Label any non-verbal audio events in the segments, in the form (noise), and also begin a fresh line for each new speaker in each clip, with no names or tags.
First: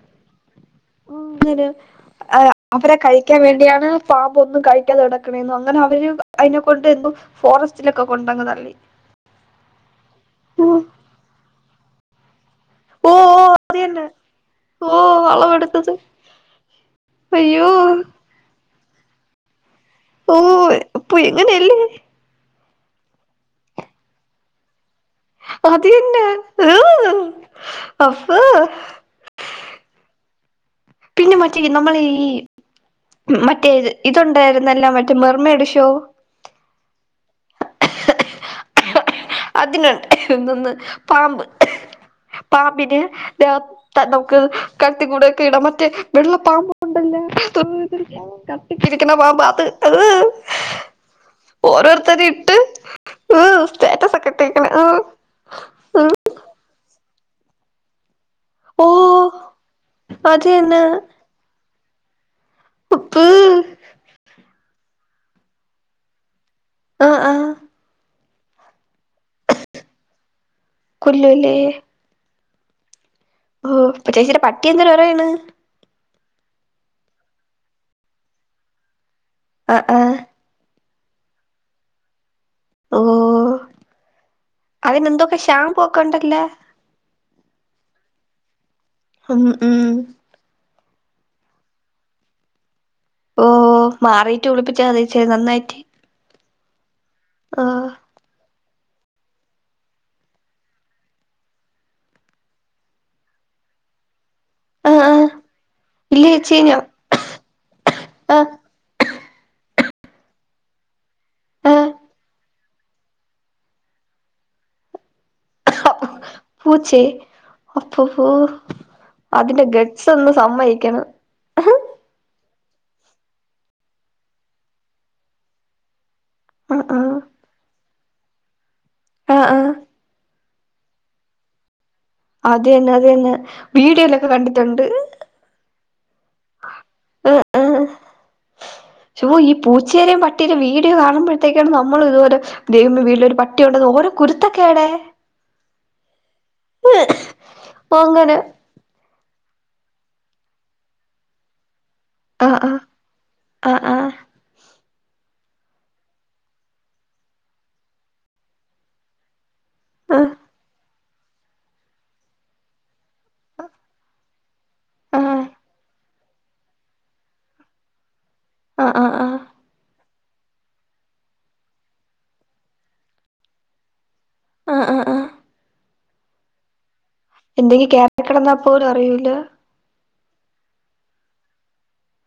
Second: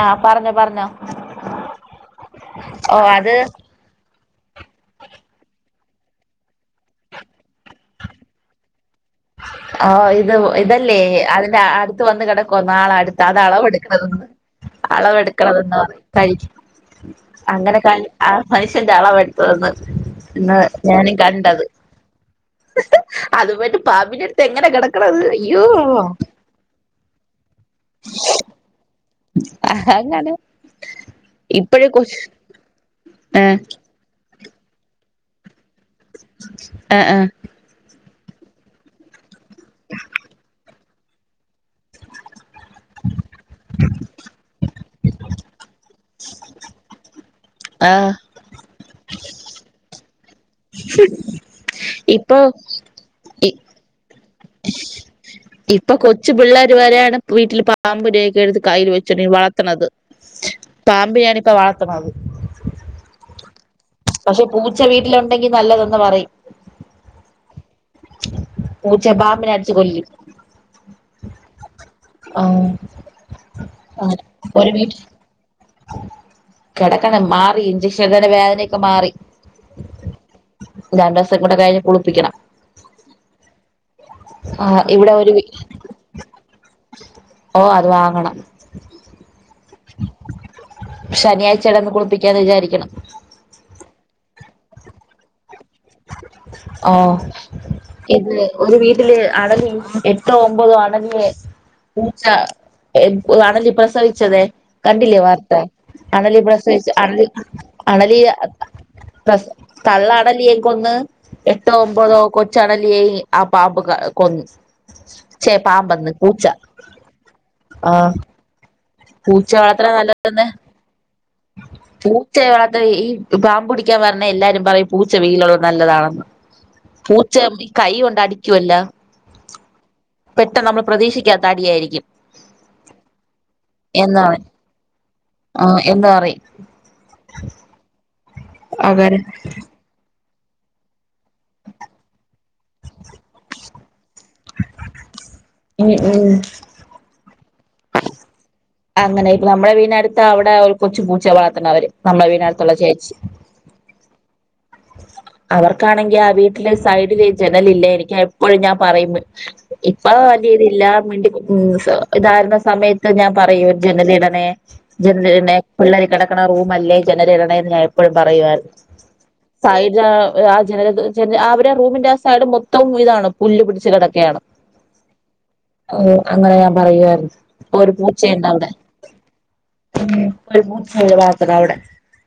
ആഹ് പറഞ്ഞോ പറഞ്ഞോ
അങ്ങെ
ഓ
അവരെ
അത്
കഴിക്കാൻ വേണ്ടിയാണ് പാമ്പ് ഒന്നും കഴിക്കാതെ കിടക്കണെന്ന് അങ്ങനെ അവര് അതിനെ കൊണ്ട് എന്ത ഫോറസ്റ്റിലെക്കാ കൊണ്ടങ്ങതല്ലേ
ആഹ ഇത് ഇതല്ലേ അതിന്റെ അടു- ത്ത് വന്ന് കിക്ക (unintelligible) കൊറേന്നാള്
ഓ
അടുത്ത് അത് അളവ്
തന്നെ
യെടുക്കണതന്ന്
ഓ
അളവെടുക്കണതന്ന്
അളവെടുത്തത്
പറഞ് കഴിക്കും
അയ്യോ
അങ്ങനെ ക (unintelligible) എന്റെ അളവ് എടുത്ത്തെന്ന്
ഓ അപ്പൊ എങ്ങനെയല്ലേ
അതുമായിട്ട് പാമ്പിനെ - എങ്ങനെ കെടക്കുന്നെ
അത് തന്നേ ഹ് ഹ് അപ്പൊ
അങ്ങനെ
പിന്നെ മറ്റേ
ഇപ്പഴേ
നമ്മൾ
കൊച്ച്
ഈ
ആഹ്
മറ്റേ ഇതൊണ്ട്- എണ്ടായിരുന്നല്ല മറ്റേ മെർമ്മ എടശോ (unintelligible)
ആഹ് ആഹ്
അതിന് എന്തെന്ന് പാമ്പ് പാമ്പിന് (unintelligible) നമക്ക് കഴ്ത്തി കൂടെയക്കെ ഇടണം. മറ്റേ വെള്ള പാമ്പ് ഉണ്ടല്ലോ
ആഹ്
(unintelligible) കട്ടിക്കിരി ക്ക്ണ പാമ്പ് അത്
ഇപ്പൊ
ഓരോരുത്തര്ട്ട് ഹ്
ഇ
സ്റ്റാറ്റസ് ട്ടേക്ക്ണ് ഏഹ്
ഇപ്പൊ കൊച്ചു പിള്ളേർ വരെ ആണ് വീട്ടിൽ പാമ്പ് നെ എടുത്ത്
ഓ
കയ്യിൽ വെച്ചോണ്ടി വളർത്തണത്.
അത് തന്നെ
പാമ്പിനേണി ഇപ്പ വള ത്ണത്.
(unintelligible)
പക്ഷെ പൂച്ച വീട്ടിലുണ്ടെങ്കിൽ നല്ലതന്ന് പറയും.
ആഹ് ആഹ്
പൂച്ചെ പാമ്പിനെ അട്ച്ച് കൊല്ല് ആഹ്
ഓഹ്
അങ്ങനെ
ചേച്ചിയുടെ പട്ടി
ഒരു
എന്തരു
വീട്ടിൽ
പറയണ്
കിടക്കണം മാറി ഇഞ്ചക്ഷൻ (unintelligible) വേദനയൊക്കെ മാറി.
ആഹ് ആഹ്
രണ്ടൂസം കൂടെ കഴിഞ്ഞ് കുളിപ്പിക്കണം. ആഹ് ഇവിടെ ഒരു
അതിനെന്തൊക്ക ഷാമ്പുവക്ക ഒണ്ടല്ലാ
ഓഹ് അത് വാങ്ങണം.
ഉം ഉം
ശനിയാഴ്ച്ചേടന്ന് കുളിപ്പിക്കാന്ന് വിചാരിക്കണ്.
ഓ മാറിയിട്ട് കുളിപ്പിച്ചാ മതിയേച്ചി നന്നായി
ഓഹ് ഇതില് ഒരു വീട്ടില് അണലി എട്ടോ ഒമ്പതോ അണലിയെ പൂച്ച അണലി പ്രസവിച്ചതെ
ആ ആ
കണ്ടില്ലേ വാർത്ത
ഇല്ല
അണലി
ചേച്ചി ഞാൻ
പ്രസവിച്ച അണലി അണലിയ
ആ
പ്രസ് തള്ള അണലിയേ കൊന്ന്
ആ
എട്ടോ ഒമ്പതോ കൊച്ചണലിയേയും ആ പാമ്പ് ക കൊന്ന് ഛെ പാമ്പന്ന്
പൂച്ചേ അപ്പ ഫൂ അതിന്റെ ഗറ്റ്സ് ഒന്ന് സമ്മയിക്കണം
പൂ പൂച്ചയേ വളർത്തലി ഈ പാമ്പുടിക്കാൻ വരണ എല്ലാരും പറയും പൂച്ച വീട്ടിലുള്ളത് നല്ലതാണെന്ന്
ആ
പൂച്ച അ കൈ കൊണ്ട് അടിക്കുവല്ലോ
ആഹ് ആഹ്
പെട്ടെന്ന് നമ്മൾ പ്രതീക്ഷിക്കാത്ത അടിയായിരിക്കും
അതന്നെ അതന്നെ
എന്ന്
വീഡിയോല്ലൊക്കെ
പറയും
കണ്ടിട്ടുണ്ട്
ആഹ് എന്ന് പറയും
ആഹ് ആഹ് ഓഹ് ഈ പൂച്ച പൂച്ചേടെ പട്ടിടെ ഒരു വീഡിയോ കാണ കാണുമ്പോഴത്തേക്കാണ് നമ്മൾ ഇതുവരെ ദൈവമേ വീട്ടിലൊരു പട്ടിയുണ്ടന്ന് ഓരോ കുരുത്തക്കേടെ
ഉം ഉം
അങ്ങനെ
അങ്ങനെ ഇപ്പ നമ്മുടെ വീടിനടുത്ത് അവിടെ ഒരു കൊച്ചു പൂച്ചയേ വളർത്തണ് അവര് നമ്മളെ
ആ ആ
വീടിനടുത്തുള്ള ചേച്ചി
ആ ആ ആ
അവർക്കാണെങ്കിൽ ആഹ് വീട്ടിലെ സൈഡില് ജനലില്ലേ എനിക്ക് എപ്പഴും ഞാൻ പറയും ഇപ്പ
ആ
വലിയതില്ല (unintelligible) ഇതായിരുന്ന സമയത്ത് ഞാൻ പറയൊ പറയാറ്ന്ന്
ആ ആ ആ
സയിപ് ഹ (unintelligible) അവരെ റൂമിന്റെ ആ സൈഡ് മൊത്തവും ഇതാണ് പുല്ല് പിടിച്ച് കെടക്ക യാണ്
ആ ആ ആ
അങ്ങനെ ഞാൻ പറ യ്വാര്ന്നു
എന്തെങ്കി
ഒരു പൂച്ച
കേറി
ഉണ്ട്
കിടന്നാ
ഔടെ
പോലും അറിയൂല
വാത്രാ ഔടെ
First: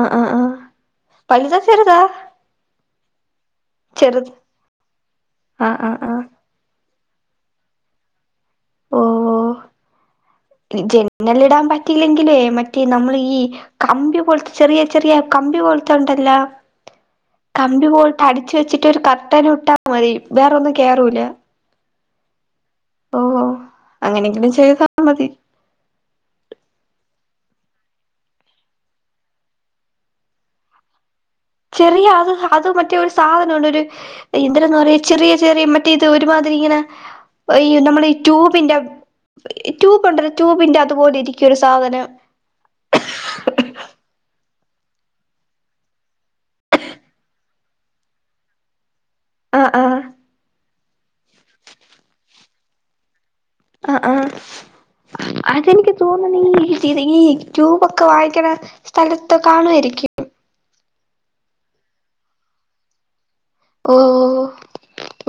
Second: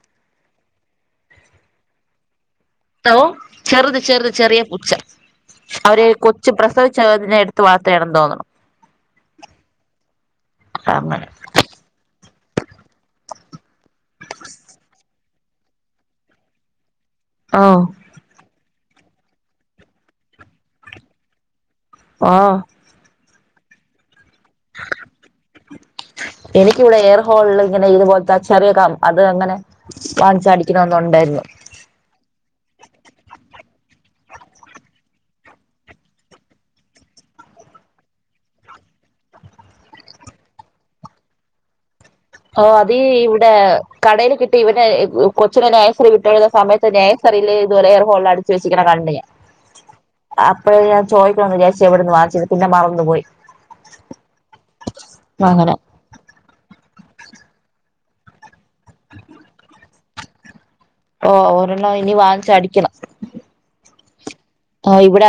അഹ് ആഹ് ആഹ് പള്ളിലച ഒര് താ
ത്തോ ചെറുത് ചെറ്ത് ചെറ്യേ പുച്ച
ആഹ് ആഹ്
അവര്
ആഹ്
കൊച്ചു പ്രസവിച്ച അതിനെ എടുത്തു വളർത്തിയാ ആണ് എന്ന് തോന്നണു
ഓ
അങ്ങനെ
ജന്നല് ഇടാൻ പറ്റില്ലെങ്കിലേ മറ്റേ നമ്മൾ ഈ കമ്പി പോലത്തെ ചെറിയ ചെറിയ കമ്പി പോലത്തെ ഉണ്ടല്ല
ആഹ്
കമ്പി പോയിട്ട് അടിച്ചു വെച്ച് മറ്റൊ ഒരു കട്ടന ഇട്ടാൽ മതി വേറൊന്നും കേറൂല
ആഹ്
ഓഹോ അങ്ങനെ ഇങ്ങനും ചെയ്താ മതി
ഹോ ഇങ്ങനെ ഇതുപോലത്തെ ചെറിയ ക അത് അങ്ങനെ വാങ്ങിച്ചാടിക്കണന്ന ഉണ്ടായിരുന്നു
ചെറിയ അത് അത് മറ്റേ ഒരു സാധനം ഉണ്ട് ഒരു എന്തെര് പറയാ ചെറിയ ചെറിയ മറ്റേ ഇത് ഒരുമാതിരി ഇങ്ങനെ ഈ നമ്മള ട്യൂബിന്റെ ട്യൂബ് ട്യൂബിന്റെ അതുപോലെ ഇരിക്കും ഒരു സാധനം
ഇവടെ കൊച്ചിനെ നേഴ്റി വിട്ടഴുന്ന സമയത്ത് നേഴ്റിയിൽ ഇതുപലെ എയർ ഹോള അടച്ച് വെച്ചിുന്ന കണ്ട്ുഞാൻ
ആഹ ആഹ
അപ്പോഴ ഞാ ചോദിക്കണംന്ന് വിചാരിച്ചയാ എവിടെന്ന് വാങ്ങിച്ചത് എന്ന് പിന്നെ മറന്നുപോയി
ആ ആഹ
അങ്ങനെ
അതെനിക്ക് തോന്നണ ട്യൂബ് ഒക്കെ വായിക്കണ സ്ഥലത്ത് കാണുമായിരിക്കും
ഓ ഒരെണ്ണം ഇനി വാങ്ങിച്ച അടിക്കണം
ഉ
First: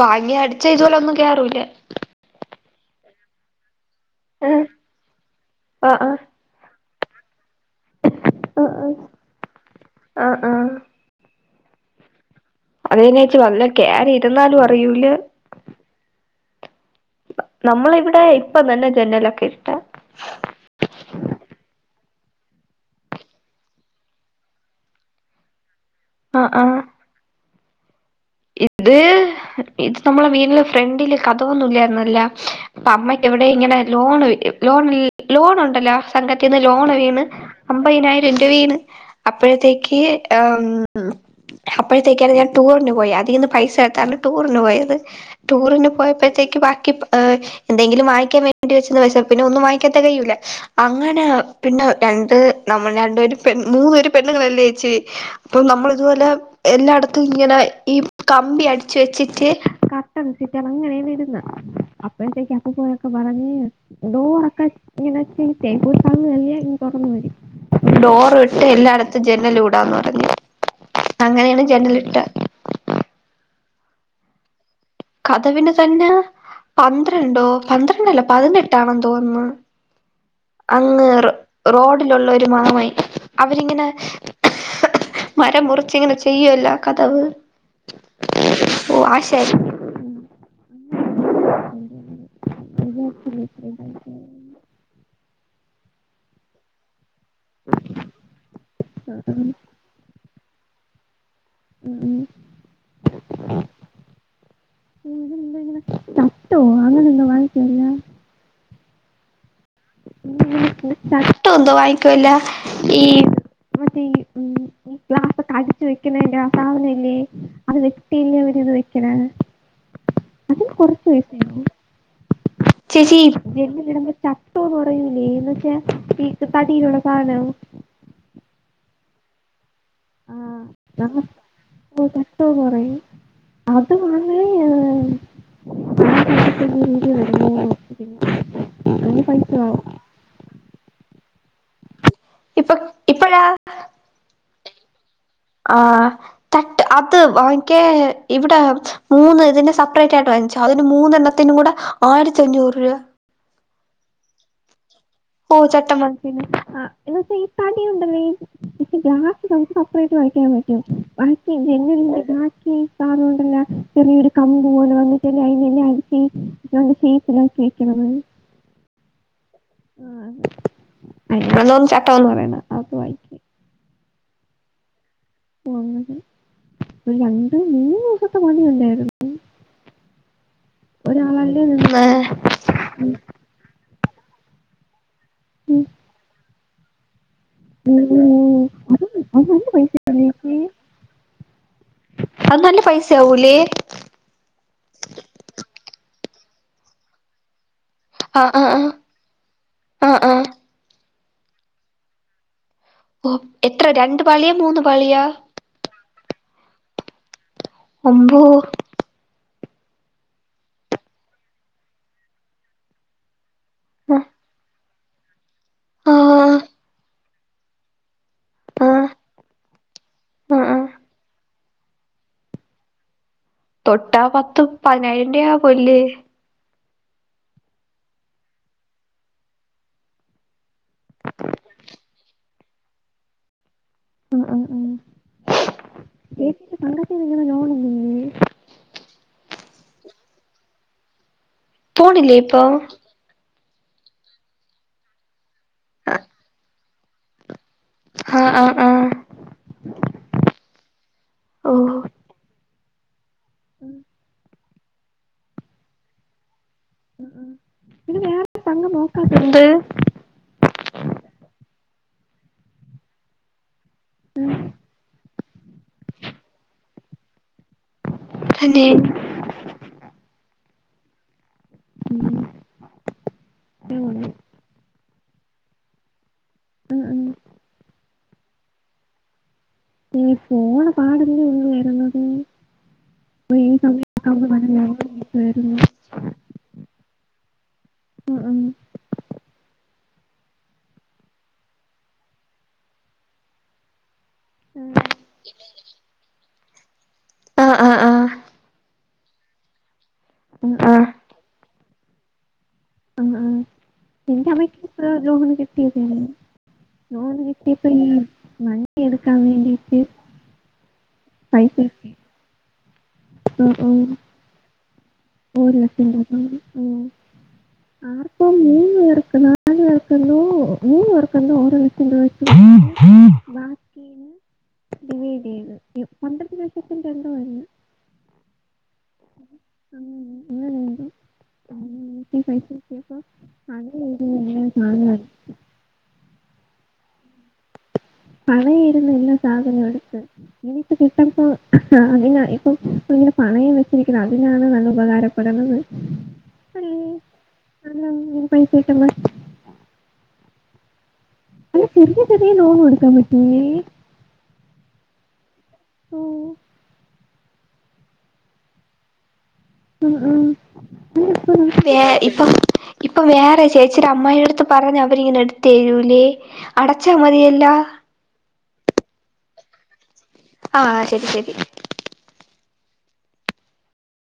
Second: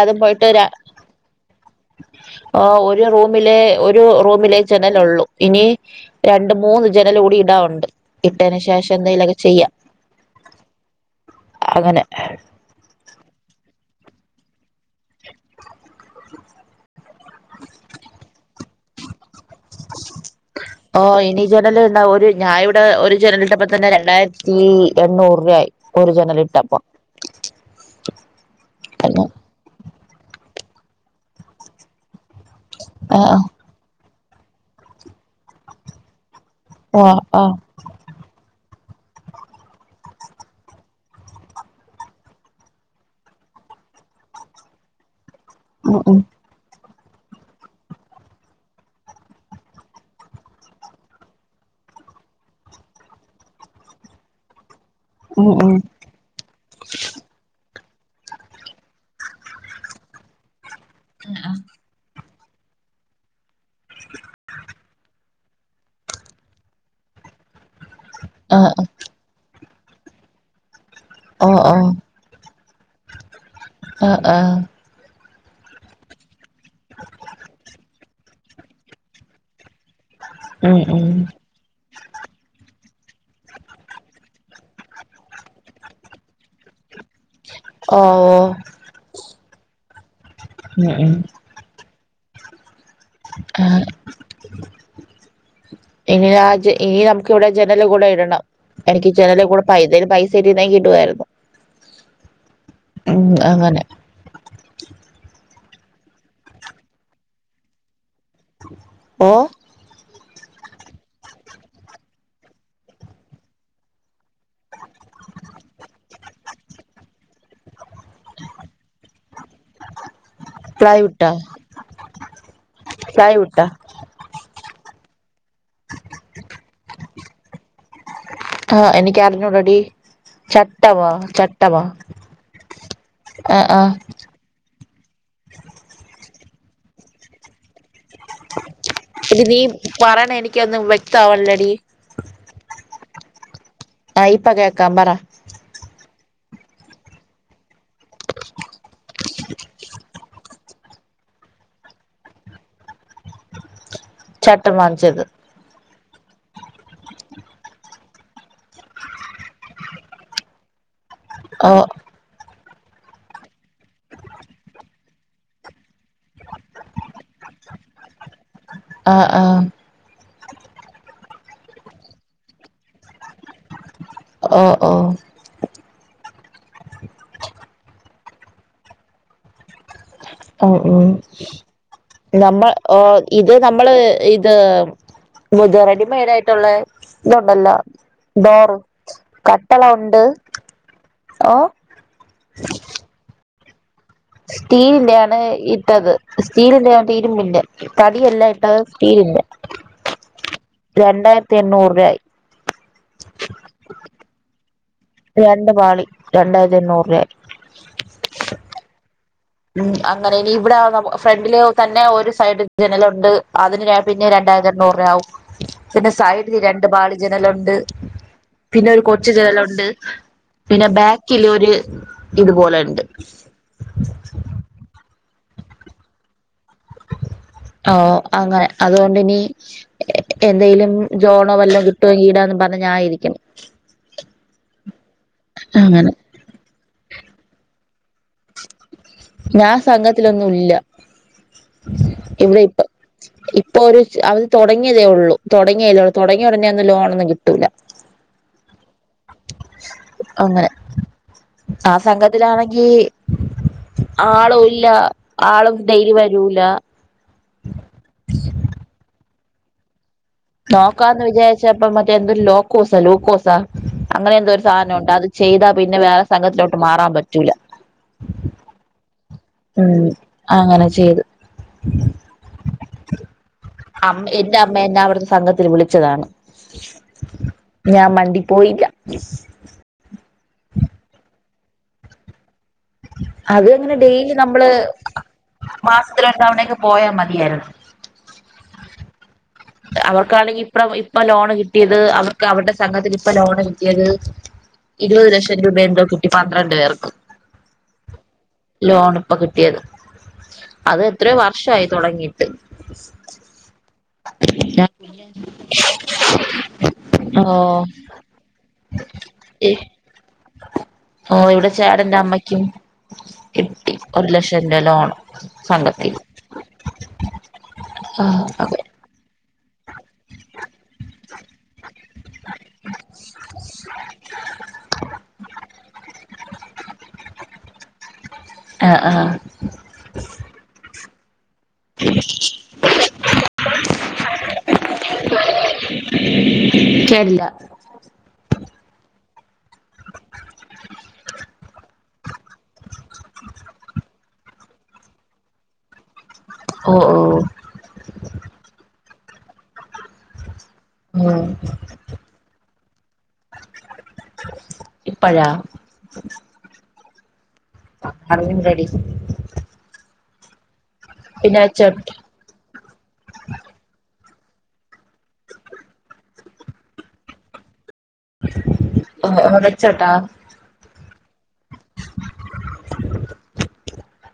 വാങ്ങി
പോയിട്ട്
അടിച്ച ഇതുപോലെ ഒന്നും കേറൂല്ല
ആ ഒരു റൂമിലെ ഒരു റൂമിലെ
ആഹ്
ജനലള്ളൂ ഇനി
ആഹ് ആഹ്
രണ്ട മൂന്ന് ജനലോടി ഇടാനുണ്ട് ണ്ട് ഇട്ടതിന്
ആഹ്
ശേഷം
ആഹ്
എന്തെലൊക്കെ ചെയ്യാം
ആഹ്
അങ്ങനെ
അത് അല്ല ചേച്ചി വല്ലോം കേറി ഇരുന്നാലും അറിയൂല്ല നമ്മള ഇവിടെ ഇപ്പ തന്നെ ജെന്നലൊക്കെ
ഓ ഇനി ജനല് എന്താ ഒരു ഞാന ഇവിടെ ഒരു ജനലിട്ടപ്പ തന്നെ രണ്ടായിരത്തി എണ്ണുറു ആയി ഒരു ജനല
ആഹ്
ഇട്ടപ്പ
ആഹ്
അ
ഇത് ഇത് നമ്മളെ മീനില് ഫ്രണ്ടില് കതകൊന്നുംല്ലായിരുന്നല്ലോ അപ്പ
ആ
അമ്മയ്ക്ക് ഇവിടെ ഇങ്ങനെ ലോണ് ലോൺ ലോണുണ്ടല്ലോ സംഘ റ്റേന്ന് ലോണ് വീണ്
ആ ആ
അമ്പതിനായിരം ര വീണ് അപ്പോഴത്തേക്ക് ഉം അപ്പോഴത്തേക്കാണ് ഞാൻ ടൂറിന് പോയാ ഇതീന്ന് പൈസ എടുത്താണ്ട് ടൂറിന് പോയത് ടൂറിന്
ഉം ഉം
പോയപ്പോഴത്തേക്ക് ബാക്കി പൈ ഹ എന്തെങ്കിലും വായിങ്ങക്കാൻ വേണ്ടി വെച്ചിരുന്ന പൈസ പിന്നെ ഒന്നും വാങ്ങിക്കാൻ തികയുല്ല അങ്ങനെ പിന്നെ രണ്ട് നമ്മ രണ്ടരുെ മൂന്നരു പെണ്ണുങ്ങളല്ലേ ചേച്ചി
ഉം
അപ്പൊ
ഉം
നമ്മൾ ഇത്പോലെ എല്ലാടെത്തും ഇങ്ങനെ ഈ കമ്പി അടിച്ച് വെച്ചിട്ട് കർട്ടൺ (unintelligible) അങ്ങനെയങ്ങ് ഇര്ന്ന് അപ് പൈസക്കപ്പപ്പോയൊക്കെ പറഞ്ഞ് ഡോറക്കെ ഇങ്ങനെ (unintelligible) ഇങ്ങ് തൊറന്ന് വരും ഡോറും
ആ
ഇട്ട് എല്ലായെടത്തും ജനലും ന്താന്ന് പറഞ്ഞ്
ഓ
അങ്ങനേണ്
ഓ
ജനല്ട്ടെ
ആ ആ
കതവിന് തന്നാ പന്ത്രണ്ടോ പന്ത്ര ങ്ങനെ അല്ല പതിനെട്ടാണന്ന് തോന്നു
ഉം
അങ്
ഉം
റോ റോഡ് ടിലുള്ള ഒരു മാമാൻ അവരിങ്ങനെ മരം മുറിച്ച് ഇങ്ങനെ ചെയ്യുവാല്ലോ കതവ്
ഓ ഓ
ഓ ആശാരി
ഉം ഉം
വിചാരിച്ചില്ല
ആ
ഇത്രയും പൈസ ആകുവെന്ന്
ഇനി രാജ എഴണ് എനിക്ക് ഇവിടെ ജനല് കൂടെ ഇടണം എനിക്ക് ജനല് കൂടെ പൈ പൈസ ശെരി നെയ്യ് ഇടുവായിരുന്നു ഉം അങ്ങനെ
തട്ടോ അങ്ങനെന്തോ വാങ്ങിക്കല്ലേ
ഒ
മു മു മു തട്ടോ ന്തോ വാങ്ങിക്കൊല്ല ഈ മറ്റേ ഈ മു ഗ്ലാസൊക്കെ അടികി വെക്കണന്റെ ആ സാധന ഇല്ലേ അത് വെട്ടി അവര് ഇത് വെക്കനണ് അതിന് കൊറച്ച്
പ്ലൈവുട്ടാ
പൈസായാവു ചേച്ചി
പ്ലൈവുട്ടാ
ജെഗ് വരുമ്പോൾ തട്ടൊന്ന് കയ്യൂല്ലേന്ന് (unintelligible) തടിയുള്ള സാധനം
ആ എനിയ്ക്കറിഞ്ഞു കൂടെടി.
ആഹ് (unintelligible) തട്ടം ന്ന് പറയും
ആ ആ
അത് (unintelligible) (unintelligible) നല്ല
എടി നീ
പൈസയാവും
പറയണ എനിക്കൊന്നും വ്യക്തമാവണല്ലടി
ഇപ്പൊ ഇപ്പഴാ
ആ ഇപ്പ കേക്കാം പറ
ആ തട്ട് അത് വാങ്ങിക്കേ ഇവിടെ മൂന്ന് ഇതിന്റെ സെപ്പറേറ്റ് ആയിട്ട് വാങ്ങിച്ചു അതിന് മൂന്നെണ്ണത്തിനും കൂടെ ആയിരത്തി അഞ്ഞൂറ് രൂപ
ചട്ടം വാങ്ങി
ഓ ചട്ടം വാങ്ങി പിന്നെ ആ എന്ന വച്ച ഈ തടിയുണ്ടല്ലീ ഗ്ലാസ് നമുക്ക് സെപ്പറേറ്റ് കഴിക്കാൻ പറ്റും ആക്കി
ഓ
ജന (unintelligible) ഈ കാരുകൊണ്ടല്ല ചെറിയൊരു കമ്പു പോലെ വന്നിട്ട് അതിനന്നെ സീ കേക്കണ കേക്കാണെന്നു
ആ ആ
ആന ചട്ടം എന്ന് പറയുന്നത്
ഓ ഓ
ആ ഒരു രണ്ട് മൂന്ന് ദിവസ മതി വണ്ടാരുന്നു
ഒ ഓ ഇത് നമ്മള് ഇതു നമ്മളെ ഇത് റെഡിമെയ്ഡായി ട്ട് ദോള്ളേ ഇതുണ്ടല്ലോ
ഉം, ഉം,
ഡോറെ
അത് നല്ല
കട്ടള
പൈസ
ഉണ്ട് ഓ
അത് നല്ല പൈസ ആവൂലേ
സ്റ്റീലിന്റെയണ് ഇട്ടത് സ്റ്റീലിന്റെ ഇരുമ്പിന്റെ തടി
ആ
അല്ല
ആ
ഇട്ടത്
ആ
സ്റ്റീലിലെ
ആ ആ
രണ്ടായിരത്തി എണ്ണൂറു രൂപ ആയി
ഓ എത്ര രണ്ട് പാളിയോ മൂന്ന് പാളിയാ
രണ്ട് പാളി രണ്ടായിരത്തി എണ്ണൂറ് (unintelligible)
അമ്പോ
ഉം അങ്ങനെ ഇനി ഇവിടെ ന്നേ ഫ്രണ്ടില് തന്നെ ഒരു സൈഡ് ജനലുണ്ട് അതിനെ ര
ആ
പിന്നെ രണ്ടായിരത്തി എണ്ണൂറെ ബ്രാഉ പിന്നെ
ആ
സൈഡില് രണ്ട് ബാളി ജനലുണ്ട്
ആ
പിന്നെ ഒരു കൊച്ചു ജനലുണ്ട്
ആ
പിന്നെ ബാക്കിലൊരു ഇതുപോലെ ഉണ്ട്
ഒ പതിനായിരം രൂപ പുല്ല് (unintelligible)
ഓ അങ്ങനെ അതുകൊണ്ടിനി എന്തെങ്കലും ജോണോ വല്ലോ കിട്ടോങ്കീന്നാറഞ്ഞ ഞാനിരിക്കണ്
ആഹ് ആഹ് ആഹ്
അങ്ങനെ
ചേച്ചിയുടെ പണ്ടത്തെ നിങ്ങടെ ലോണല്ലേ
ഞാൻ സംഘത്തിലൊന്നുല്ല
പോണില്ലേ ഇപ്പൊ
ഇപ്പൊ ഒരു ച് അവര് തൊടങ്ങിയതേയുള്ളൂ തൊടങ്ങിയല്ലേള് തൊടങ്ങിയ ഒടനെ ഒന്ന് ലോണൊന്നും കിട്ടൂല്ല
ആ ആ ആ
അങ്ങനെ. ആ
ഓഹ്
സംഘത്തിലാണെങ്കി ആളൂല്യ ആള് ഡെയ്ലി വരൂല
പിന്നെ വേറെ പങ്കം നോ എന്ത്
നോക്കാന്ന് വിചാരിച്ചപ്പോ മറ്റേ എന്തൊ ലോക്കോസോ ലൂക്കോസാ അങ്ങനെ എന്തോ ഒരു സാനുണ്ട് അത് ചെയ്താ പിന്നെ വേറെ സംഘത്തിലോട്ട് മാറാൻ പറ്റൂല
തന്നെ
ഉം അങ്ങനെ ചെയ്ത്. (unintelligible) അം
ഉം
എന്റെ അമ്മ എന്നെ അവിടുത്തെ സംഘത്തിന് വിളിച്ചതാണ്
ഉം
ഞാൻ മണ്ടി പോയില്ല
ഈ പോണ പാടല്ലേ ഉള്ളു വരുന്നത് അപ്പൊ ഈ
അത്ങ്ങനെ
സമയൊക്കെ
ഡെയ്ലി
അവള്
നമ്മള്
വന്ന് ലോൺ കിട്ടുവായിരുന്നു
മാസത്തില രണ്ടവണക്കെ പോയാ മതിയായിരുന്നു
ഉം ഉം
അവർക്കാണെങ്കി ഇപ്പ ഇപ്പൊ ലോണ് കിട്ടിയത് അവർക്ക് അവരുടെ സംഘത്തില് ഇപ്പൊ ലോണ് കിട്ടിയത് ഇരുപത് ലക്ഷം രൂപ എന്തോ കിട്ടി പന്ത്രണ്ട് പേർക്ക്
ആഹ് ആഹ് ആഹ്
ലോണ് ഇപ്പൊ കിട്ടിയത്
ആഹ്
അത്
ആഹ്
എത്രയോ വർഷായി തുടങ്ങിട്ട്
ആഹ് എന്റെ അമ്മയ്ക്ക് ഇപ്പഴാ ലോണ് കിട്ടിയതാണ് ലോണ്
(unintelligible) ഒ ഓ
കിട്ടിയപ്പോ ഈ വണ്ടി എടുക്കാൻ
(unintelligible) ഇ
വേണ്ടിട്ട്
ഓ ഇവടെ
പൈസ കിട്ടി
ചേടന്റെ അമ്മക്കും
ഉം
കിട്ടി
ഉം
ഒരു ലക്ഷം രൂപ ലോണ്
ഒരു ലക്ഷം
സംഘത്തിന്ന്
രൂപ ഉം
(unintelligible) ആ
ആർക്കും
അതെ
മൂന്ന് പേർക്ക് നാല് പേർക്കെന്തോ മൂന്ന് പേർക്കെന്തോ ഓരോ ലക്ഷം രൂപ വെച്ച് ബാക്കിന്ന് ഡിവൈഡ് ചെയ്ത് പന്ത്രണ്ട് ലക്ഷത്തിന്റെ എന്തോ ആയിരുന്നു
(unintelligible) അ ആ
അങ്ങനെ അങ്ങനെ എന്തോ എനിക്ക് പൈസ കിട്ടിയപ്പോ പണയിരുന്ന എല്ലാ സാധനവും
(unintelligible) ചേരില്ല
പണയിരുന്ന എല്ലാ സാധനവും എടുത്ത് എനിക്ക് കിട്ടുമ്പോ അതിനാ ഇപ്പം ഇങ്ങനെ
(inaudible)
പണയം വെച്ചിരിക്കുന്നത് അതിനാണ് നല്ല ഉപകാരപ്പെടുന്നത് അല്ലേ
ഒ ഓ
നല്ല പൈസ കിട്ടുമ്പോ
ഉം
അല്ല ചെറിയ ചെറിയ ലോൺ എടുക്കാൻ പറ്റുമേ
(unintelligible) ഇപ്പഴാ (unintelligible)
ഓ
അറിവിൻ ലേഡീസ്
ഏ ഇപ്പൊ ഇപ്പൊ വേറെ ചേച്ചിടെ അമ്മായിടെ രടുത്ത് പറഞ്ഞാ അവരിങ്ങനെ എടുത്തേരൂലേ അടച്ചാ മതിയല്ലോ
(unintelligible) ഒച്ചട്ടാ
ആ ശരി ശരി
(inaudible)